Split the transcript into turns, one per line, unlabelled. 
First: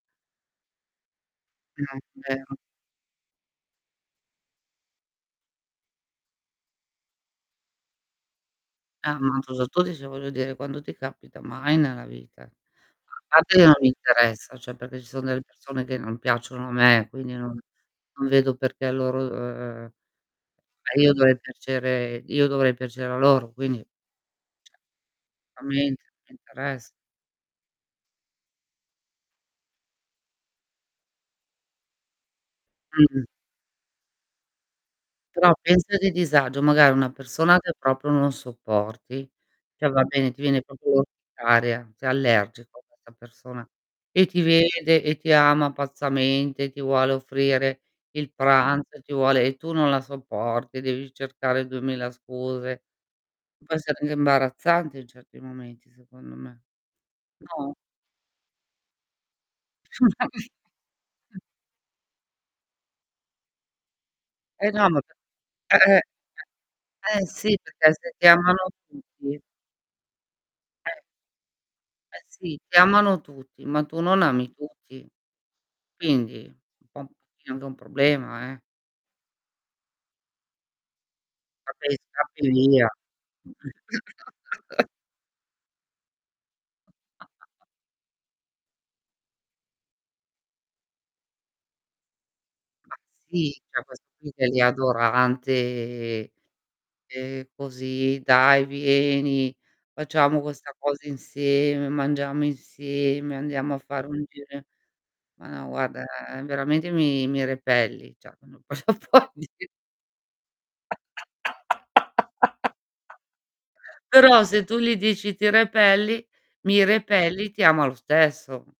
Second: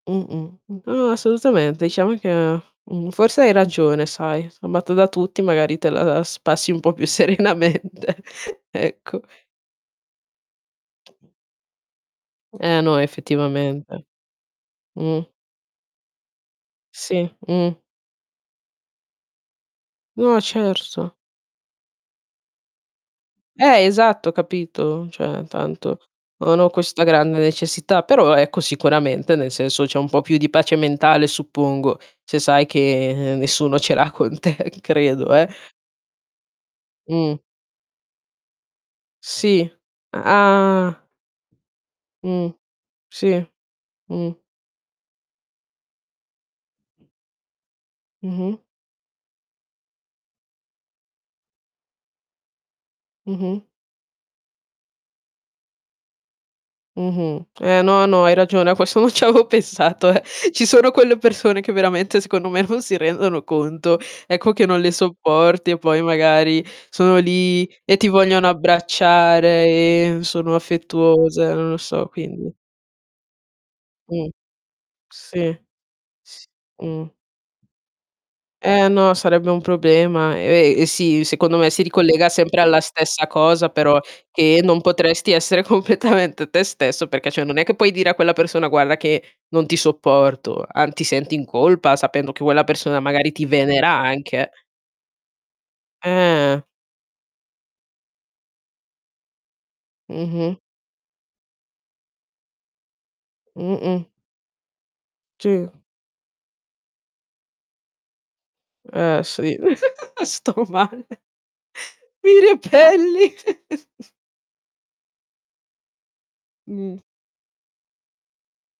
Mh-mh. No, assolutamente.
No,
Diciamo
è vero.
che mhmm, forse hai ragione sai, amata da tutti, magari te la la spassi un po' più serenamente,
Ah,
ecco.
ma [unintelligible] voglio dire, quando ti capita, mai nella vita. A
Eh, no,
parte che non mi
effettivamente.
interessa, cioè, perché ci
Mh.
sono delle persone che non piacciono a me,
Sì.
quindi non
Mh.
non vedo perché a loro uhm, uhm, ma
No,
io
certo.
dovrei piacere io dovrei piacere a loro, quindi,
Eh,
cioè
esatto. Capito? Cioè,
A me int
tanto non ho
interess
questa grande necessità, però ecco sicuramente nel senso c'è un po' più di pace mentale, suppongo, se sai
Mh-mh.
che nessuno ce l'ha con te, credo, eh.
Però pensa che disagio magari una
Mh.
persona che proprio non sopporti,
Sì.
cioè, va bene ti viene proprio
Ah.
contraria, sei
Mh.
allergico a questa
Sì.
persona, e
Mh.
ti vede, e ti ama pazzamente, ti vuole offrire il
Mh-mh.
pranzo, e ti vuole e tu non la sopporti, devi cercare 2000 scuse.
Mh-mh.
Può essere anche imbarazzante in certi momenti, secondo me.
Mh-mh.
No?
Eh, no, no, hai ragione, a questo non ci avevo pensato, eh. Ci sono quelle persone che veramente, secondo me, non si rendono conto, ecco, che
Eh,
non
no
le
ma po
sopporti,
Eh,
e
eh.
poi magari sono
Eh, sì,
lì,
perché
e ti
se ti
vogliono
amano tutti
abbracciare, e sono
Eh.
affettuose, non lo so,
Eh,
quindi
sì, ti amano tutti, ma tu non
Mh.
ami tutti.
Sì.
Quindi
S
un po' un
Mh.
pochino è anche un problema, eh.
Eh, no, sarebbe un problema. Ehm, e sì, secondo me, si
Vabbè, e
ricollega
scappi
sempre alla
via.
stessa cosa, però, ehm, non potresti essere completamente te stesso, perché, cioè, non è che puoi dire a quella persona: "Guarda che non ti sopporto." An ti senti in colpa sapendo che quella
Ma
persona magari ti
sì, c'è
venera
questo qui che è
anche.
lì adorante.
Eh.
"E, così, dai, vieni facciamo
Mh-mh.
questa cosa insieme, mangiamo insieme, andiamo a
Mh-mh.
fare un giro in" "Ma no,
Sì.
guarda veramente mi mi repelli." Cioè,
Eh, sì.
[unintelligible]
Sto male. "Mi repelli."
Però se tu gli dici: "Ti repelli mi
Mh.
repelli", ti ama lo stesso.